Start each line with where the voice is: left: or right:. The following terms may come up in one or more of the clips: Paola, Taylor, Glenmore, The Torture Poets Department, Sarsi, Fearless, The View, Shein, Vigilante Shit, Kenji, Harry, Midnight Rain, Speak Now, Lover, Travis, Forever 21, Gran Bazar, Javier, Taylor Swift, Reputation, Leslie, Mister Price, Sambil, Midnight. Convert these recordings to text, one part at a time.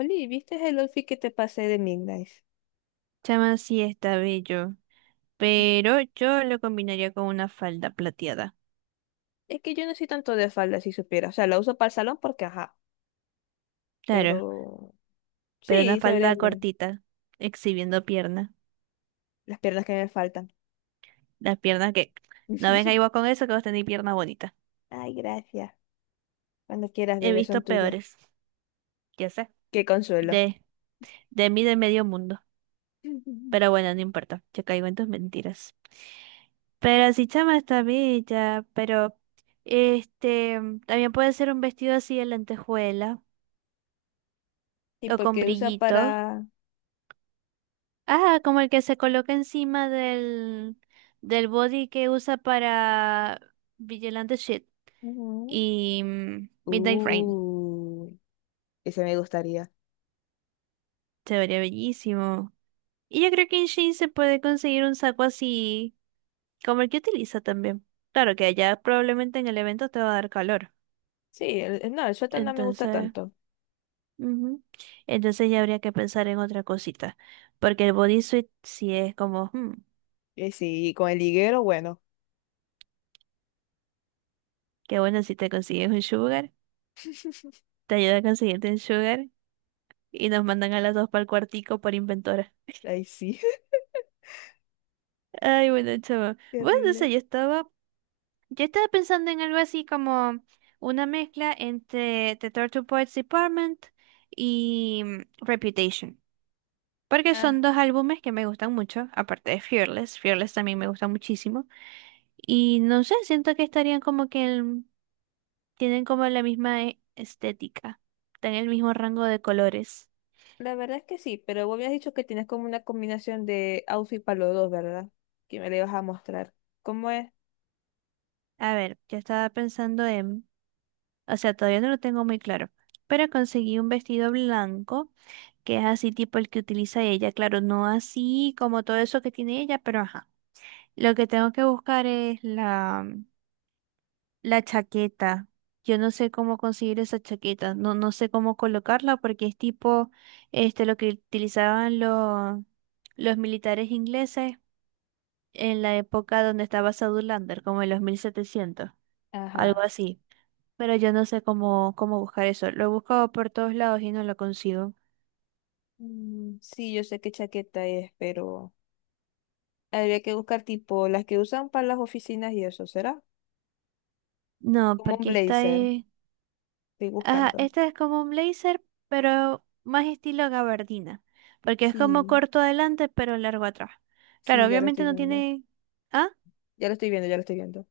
left: Oli, ¿viste el outfit que te pasé de Midnight?
right: Chama sí está bello,
left: Sí.
right: pero yo lo combinaría con una falda plateada.
left: Es que yo no soy tanto de falda, si supiera. O sea, la uso para el salón porque, ajá.
right: Claro,
left: Pero
right: pero una
left: sí, se vería
right: falda
left: bien.
right: cortita, exhibiendo pierna.
left: Las piernas que me faltan.
right: Las piernas que... No venga igual con eso que vos tenéis pierna bonita.
left: Ay, gracias. Cuando quieras,
right: He
left: bebé,
right: visto
left: son tuyas.
right: peores, ya sé,
left: Qué consuelo.
right: de, de mí de medio mundo. Pero bueno, no importa, yo caigo en tus mentiras. Pero sí, chama está bella, pero este también puede ser un vestido así de lentejuela
left: Y
right: o con
left: porque usa
right: brillito.
left: para...
right: Ah, como el que se coloca encima del body que usa para Vigilante Shit
left: Ujú.
right: y Midnight Rain.
left: Uh, ese me gustaría.
right: Se vería bellísimo. Y yo creo que en Shein se puede conseguir un saco así como el que utiliza también. Claro que allá probablemente en el evento te va a dar calor.
left: Sí, no, el suéter no me gusta
right: Entonces,
left: tanto.
right: ujú. Entonces ya habría que pensar en otra cosita. Porque el bodysuit sí es como,
left: Sí, y con el higuero, bueno.
right: qué bueno si te consigues un sugar. Te ayuda a conseguirte un sugar y nos mandan a las dos para el cuartico por inventora.
left: Ay, sí.
right: Ay, bueno, chaval. Bueno, no
left: Terrible.
right: sé, yo estaba pensando en algo así como una mezcla entre The Torture Poets Department y Reputation. Porque son dos álbumes que me gustan mucho, aparte de Fearless. Fearless también me gusta muchísimo. Y no sé, siento que estarían como que tienen como la misma estética, están en el mismo rango de colores.
left: La verdad es que sí, pero vos habías dicho que tienes como una combinación de outfit para los dos, ¿verdad? Que me le vas a mostrar. ¿Cómo es?
right: A ver, yo estaba pensando en... O sea, todavía no lo tengo muy claro. Pero conseguí un vestido blanco, que es así tipo el que utiliza ella. Claro, no así como todo eso que tiene ella, pero ajá. Lo que tengo que buscar es la chaqueta. Yo no sé cómo conseguir esa chaqueta. No, no sé cómo colocarla porque es tipo lo que utilizaban los militares ingleses en la época donde estaba Sadulander, como en los 1700, algo
left: Ajá.
right: así, pero yo no sé cómo buscar eso. Lo he buscado por todos lados y no lo consigo.
left: Mm, sí, yo sé qué chaqueta es, pero habría que buscar tipo las que usan para las oficinas y eso, ¿será?
right: No,
left: Como un
right: porque esta
left: blazer.
right: es...
left: Estoy
right: Ajá,
left: buscando.
right: esta es como un blazer, pero más estilo gabardina. Porque es como
left: Sí,
right: corto adelante, pero largo atrás. Claro,
left: sí, ya lo
right: obviamente
left: estoy
right: no
left: viendo.
right: tiene... Ah,
left: Ya lo estoy viendo, ya lo estoy viendo.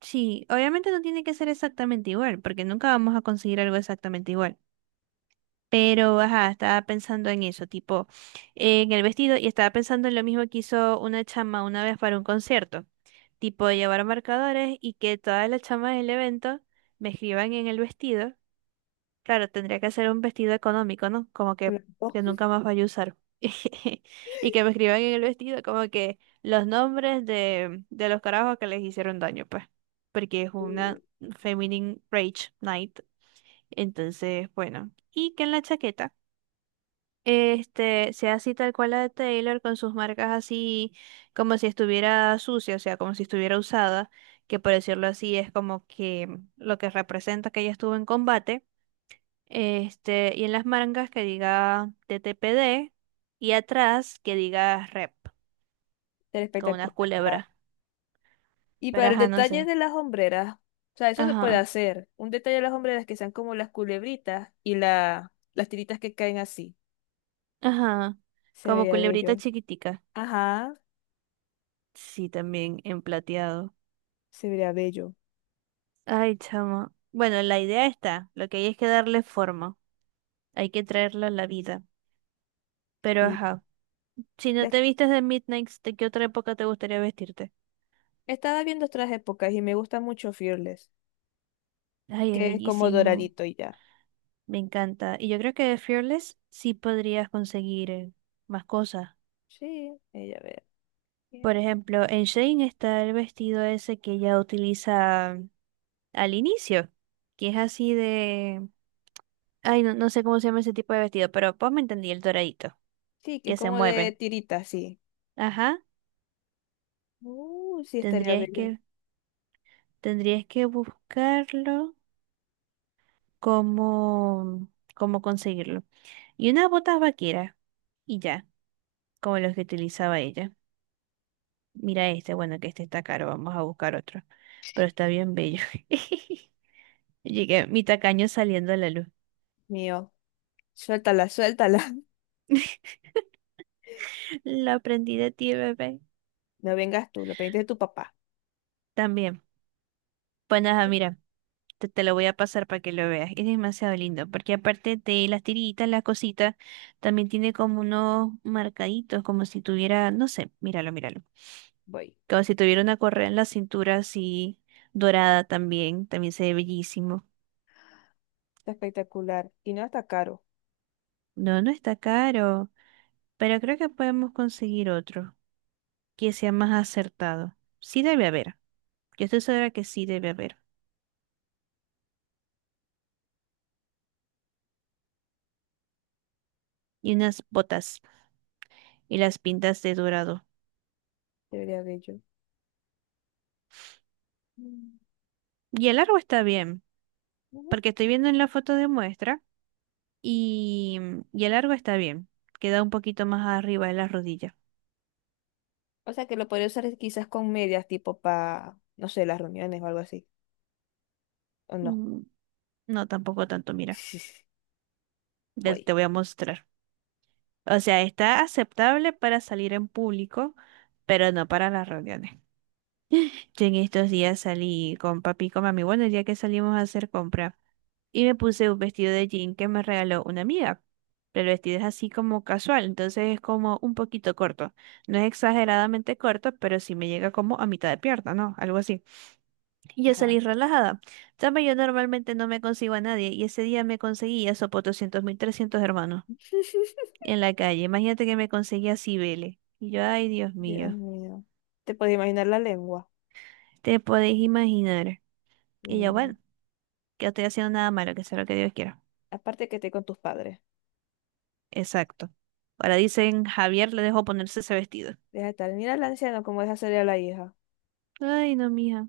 right: sí, obviamente no tiene que ser exactamente igual, porque nunca vamos a conseguir algo exactamente igual. Pero, ajá, estaba pensando en eso, tipo, en el vestido, y estaba pensando en lo mismo que hizo una chama una vez para un concierto, tipo, llevar marcadores y que todas las chamas del evento me escriban en el vestido. Claro, tendría que hacer un vestido económico, ¿no? Como
left: Claro.
right: que nunca más vaya a usar. Y que me escriban en el vestido como que los nombres de los carajos que les hicieron daño, pues, porque es una Feminine Rage Night. Entonces, bueno, y que en la chaqueta. Sea así tal cual la de Taylor, con sus marcas así como si estuviera sucia, o sea, como si estuviera usada, que por decirlo así es como que lo que representa que ella estuvo en combate. Y en las mangas que diga TTPD y atrás que diga rep,
left: Ser
right: con una
left: espectacular.
right: culebra.
left: Y para
right: Pero
left: el
right: ajá, no
left: detalle
right: sé.
left: de las hombreras, o sea, eso se puede
right: Ajá,
left: hacer. Un detalle de las hombreras que sean como las culebritas y las tiritas que caen así.
right: ajá.
left: Se
right: Como
left: vería
right: culebrita
left: bello.
right: chiquitica.
left: Ajá,
right: Sí, también en plateado.
left: se vería bello.
right: Ay, chamo. Bueno, la idea está, lo que hay es que darle forma. Hay que traerla a la vida. Pero
left: Sí.
right: ajá, si no
left: Des-
right: te vistes de Midnight, ¿de qué otra época te gustaría vestirte?
left: Estaba viendo otras épocas y me gusta mucho Fearless,
right: Ay, es
left: que es como
right: bellísimo.
left: doradito y ya.
right: Me encanta. Y yo creo que de Fearless sí podrías conseguir más cosas.
left: Sí, ella ve.
right: Por
left: Bien.
right: ejemplo, en Shane está el vestido ese que ella utiliza al inicio, que es así de... Ay, no, no sé cómo se llama ese tipo de vestido, pero pues me entendí el doradito,
left: Sí, que es
right: que se
left: como de
right: mueve.
left: tirita, sí.
right: Ajá,
left: Sí, estaría
right: tendrías
left: bello.
right: que, tendrías que buscarlo cómo, cómo conseguirlo. Y unas botas vaqueras, y ya, como los que utilizaba ella. Mira este, bueno, que este está caro, vamos a buscar otro. Pero está bien bello. Llegué, mi tacaño saliendo a la luz.
left: Mío, suéltala, suéltala.
right: Lo aprendí de ti, bebé.
left: No vengas tú, lo pediste de tu papá.
right: También. Pues nada, mira, te lo voy a pasar para que lo veas. Es demasiado lindo, porque aparte de las tiritas, las cositas, también tiene como unos marcaditos, como si tuviera, no sé, míralo, míralo.
left: Voy.
right: Como si tuviera una correa en la cintura así, dorada también, también se ve bellísimo.
left: Está espectacular. Y no está caro.
right: No, no está caro, pero creo que podemos conseguir otro que sea más acertado. Sí debe haber, yo estoy segura que sí debe haber. Y unas botas y las pintas de dorado.
left: Debería de yo. Mm,
right: Y el largo está bien,
left: ujú.
right: porque estoy viendo en la foto de muestra y, y el largo está bien. Queda un poquito más arriba de la rodilla.
left: O sea que lo podría usar quizás con medias tipo para, no sé, las reuniones o algo así. ¿O no?
right: Mm, No, tampoco tanto, mira,
left: Voy.
right: te voy a mostrar. O sea, está aceptable para salir en público, pero no para las reuniones. Yo en estos días salí con papi y con mami, bueno, el día que salimos a hacer compra, y me puse un vestido de jean que me regaló una amiga, pero el vestido es así como casual, entonces es como un poquito corto, no es exageradamente corto, pero sí me llega como a mitad de pierna, ¿no? Algo así. Y yo salí
left: Ajá.
right: relajada. También yo normalmente no me consigo a nadie, y ese día me conseguí a Sopo 200 mil 300 hermanos en la calle, imagínate que me conseguí a Cibele, y yo, ay Dios
left: Dios
right: mío,
left: mío. ¿Te puedes imaginar la lengua?
right: te podéis imaginar.
left: Uy,
right: Y yo,
left: no.
right: bueno, que no estoy haciendo nada malo, que sea lo que Dios quiera.
left: Aparte que esté con tus padres.
right: Exacto. Ahora dicen, Javier le dejó ponerse ese vestido.
left: Deja de estar. Mira al anciano cómo deja salir a la hija.
right: Ay, no, mija.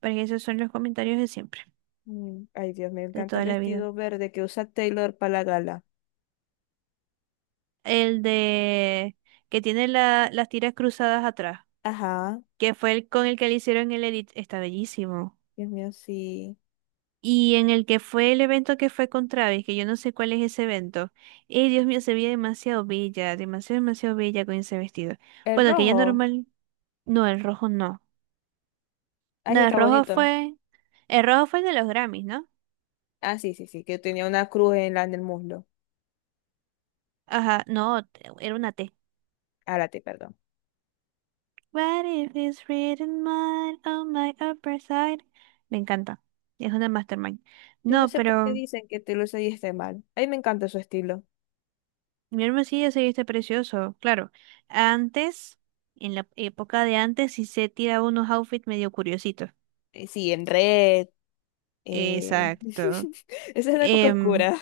right: Pero esos son los comentarios de siempre,
left: Mm. Ay, Dios, me
right: de
left: encanta el
right: toda la vida.
left: vestido verde que usa Taylor para la gala.
right: El de que tiene las tiras cruzadas atrás,
left: Ajá.
right: que fue el con el que le hicieron el edit, está bellísimo.
left: Dios mío, sí.
right: Y en el que fue el evento que fue con Travis, que yo no sé cuál es ese evento. Dios mío, se veía demasiado bella, demasiado, demasiado bella con ese vestido.
left: El
right: Bueno, que ya
left: rojo.
right: normal, no, el rojo no.
left: Ay, sí,
right: No, el
left: está
right: rojo
left: bonito.
right: fue. El rojo fue el de los Grammys, ¿no?
left: Ah, sí, sí, sí, que tenía una cruz en la, en el muslo.
right: Ajá, no, era una T.
left: Álate, perdón.
right: What if it's written mine on my upper side? Me encanta. Es una mastermind.
left: Yo no
right: No,
left: sé por qué
right: pero
left: dicen que Taylor Swift esté mal. A mí me encanta su estilo.
right: mi hermosillo se viste precioso. Claro, antes, en la época de antes, sí se tiraba unos outfits medio curiositos.
left: Sí, en red. eh,
right: Exacto.
left: Esa es la época
right: Em,
left: oscura.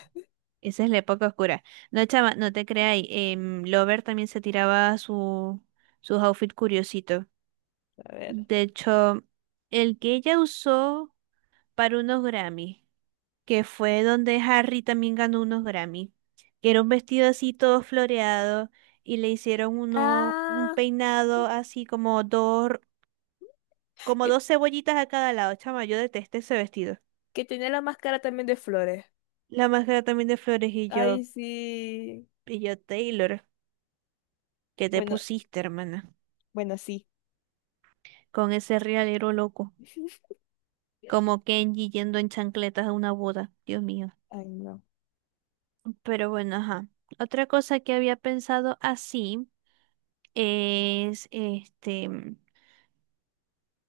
right: Esa es la época oscura. No, chama, no te creáis. Lover también se tiraba sus outfits curiositos.
left: A ver.
right: De hecho, el que ella usó para unos Grammy, que fue donde Harry también ganó unos Grammy, que era un vestido así todo floreado y le hicieron uno, un
left: Ah,
right: peinado así como
left: que,
right: dos cebollitas a cada lado. Chama, yo detesté ese vestido.
left: que tenía la máscara también de flores.
right: La máscara también de flores
left: Ay, sí.
right: y yo, Taylor, ¿qué te
left: Bueno,
right: pusiste, hermana?
left: bueno, sí.
right: Con ese realero loco, como Kenji yendo en chancletas a una boda. Dios mío.
left: Ay, no.
right: Pero bueno, ajá. Otra cosa que había pensado así es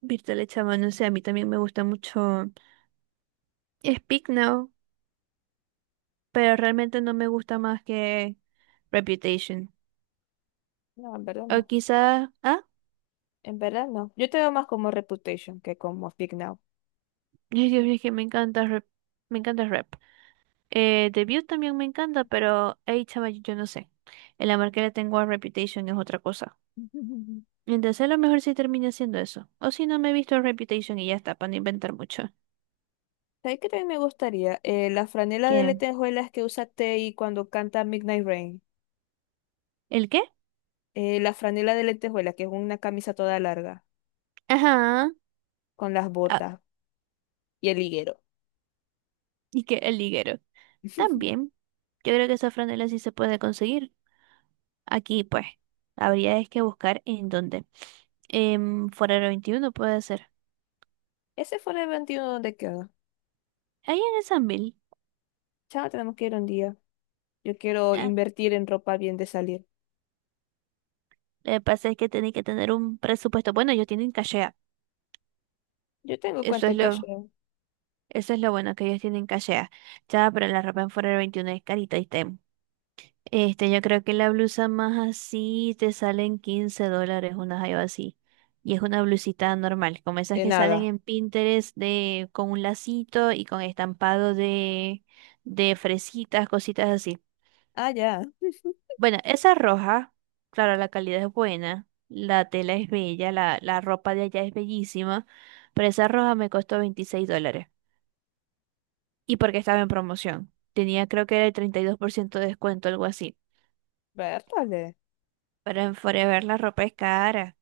right: Virtual Chama, no sé, a mí también me gusta mucho Speak Now, pero realmente no me gusta más que Reputation.
left: No, en verdad
right: O
left: no.
right: quizás, ah,
left: En verdad no. Yo te veo más como Reputation que como Speak Now.
right: ay, Dios mío, es que me encanta Rep, me encanta Rep. The View también me encanta, pero hey, chama, yo no sé. El amor que le tengo a Reputation es otra cosa. Entonces a lo mejor sí termina siendo eso. O si no me he visto Reputation y ya está, para no inventar mucho.
left: ¿Sabes qué también me gustaría? La franela de
right: ¿Qué?
left: lentejuelas que usa Tay cuando canta Midnight Rain.
right: ¿El qué?
left: La franela de lentejuela, que es una camisa toda larga,
right: Ajá.
left: con las
right: Ah,
left: botas y el higuero.
right: y que el liguero. También. Yo creo que esa franela sí se puede conseguir. Aquí, pues, habría es que buscar en dónde. En Forero 21 puede ser.
left: Ese fue el evento donde quedó.
right: Ahí en el Sambil.
left: Chao, tenemos que ir un día. Yo quiero
right: Ah,
left: invertir en ropa bien de salir.
right: lo que pasa es que tienen que tener un presupuesto. Bueno, ellos tienen cachea.
left: Yo tengo
right: Eso
left: cuenta
right: es
left: en cash.
right: lo, eso es lo bueno que ellos tienen cachea. Ya, pero la ropa en Forero 21 es carita y está. Yo creo que la blusa más así te salen $15, una jaiba así. Y es una blusita normal, como esas
left: De
right: que salen
left: nada.
right: en Pinterest de, con un lacito y con estampado de fresitas, cositas así.
left: Ah, ya.
right: Bueno, esa roja, claro, la calidad es buena, la tela es bella, la ropa de allá es bellísima, pero esa roja me costó $26. Y porque estaba en promoción. Tenía creo que era el 32% de descuento, algo así.
left: Vértale.
right: Pero en Forever la ropa es cara.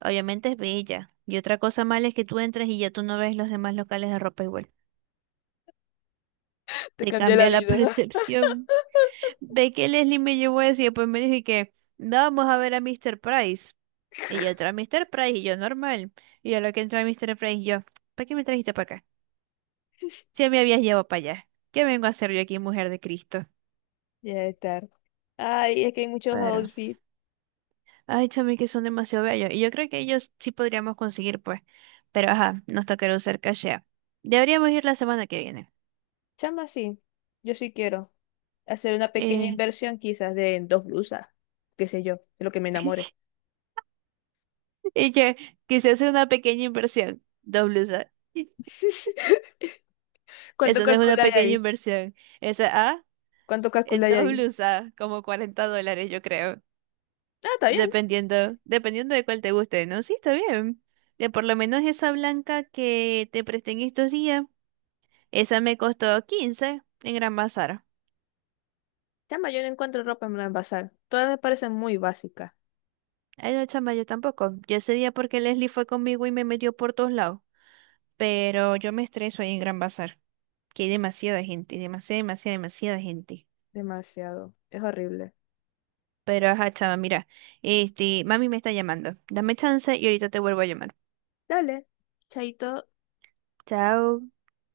right: Obviamente es bella. Y otra cosa mala es que tú entras y ya tú no ves los demás locales de ropa igual.
left: Te
right: Te
left: cambié la
right: cambia la
left: vida.
right: percepción. Ve que Leslie me llevó así, y después me dije que "No, vamos a ver a Mister Price". Y yo entré a Mister Price y yo normal. Y a lo que entré a Mister Price yo, ¿para qué me trajiste para acá? Si me habías llevado para allá. ¿Qué vengo a hacer yo aquí, mujer de Cristo?
left: Ya estar. Ay, es que hay muchos
right: Pero,
left: outfits.
right: ay, chame, que son demasiado bellos. Y yo creo que ellos sí podríamos conseguir, pues. Pero ajá, nos tocará usar cachea. Deberíamos ir la semana que viene.
left: Chama, sí. Yo sí quiero hacer una pequeña
right: Eh,
left: inversión, quizás de en dos blusas. Qué sé yo, de lo que me enamore.
right: Y que quise hacer una pequeña inversión. Dos blusas.
left: ¿Cuánto
right: Eso no es una
left: calculáis
right: pequeña
left: ahí?
right: inversión. Esa A,
left: ¿Cuánto
right: en
left: calculáis
right: dos
left: ahí?
right: blusas, como $40, yo creo.
left: Ah, está bien.
right: Dependiendo, dependiendo de cuál te guste, ¿no? Sí, está bien. Por lo menos esa blanca que te presté en estos días, esa me costó 15 en Gran Bazar.
left: Chama, yo no encuentro ropa en el bazar. Todas me parecen muy básicas.
right: Ay, no, chama, yo tampoco. Yo ese día porque Leslie fue conmigo y me metió por todos lados. Pero yo me estreso ahí en Gran Bazar, que hay demasiada gente, demasiada, demasiada, demasiada gente.
left: Demasiado. Es horrible.
right: Pero ajá, chama, mira, mami me está llamando. Dame chance y ahorita te vuelvo a llamar.
left: Dale. Chaito.
right: Chao.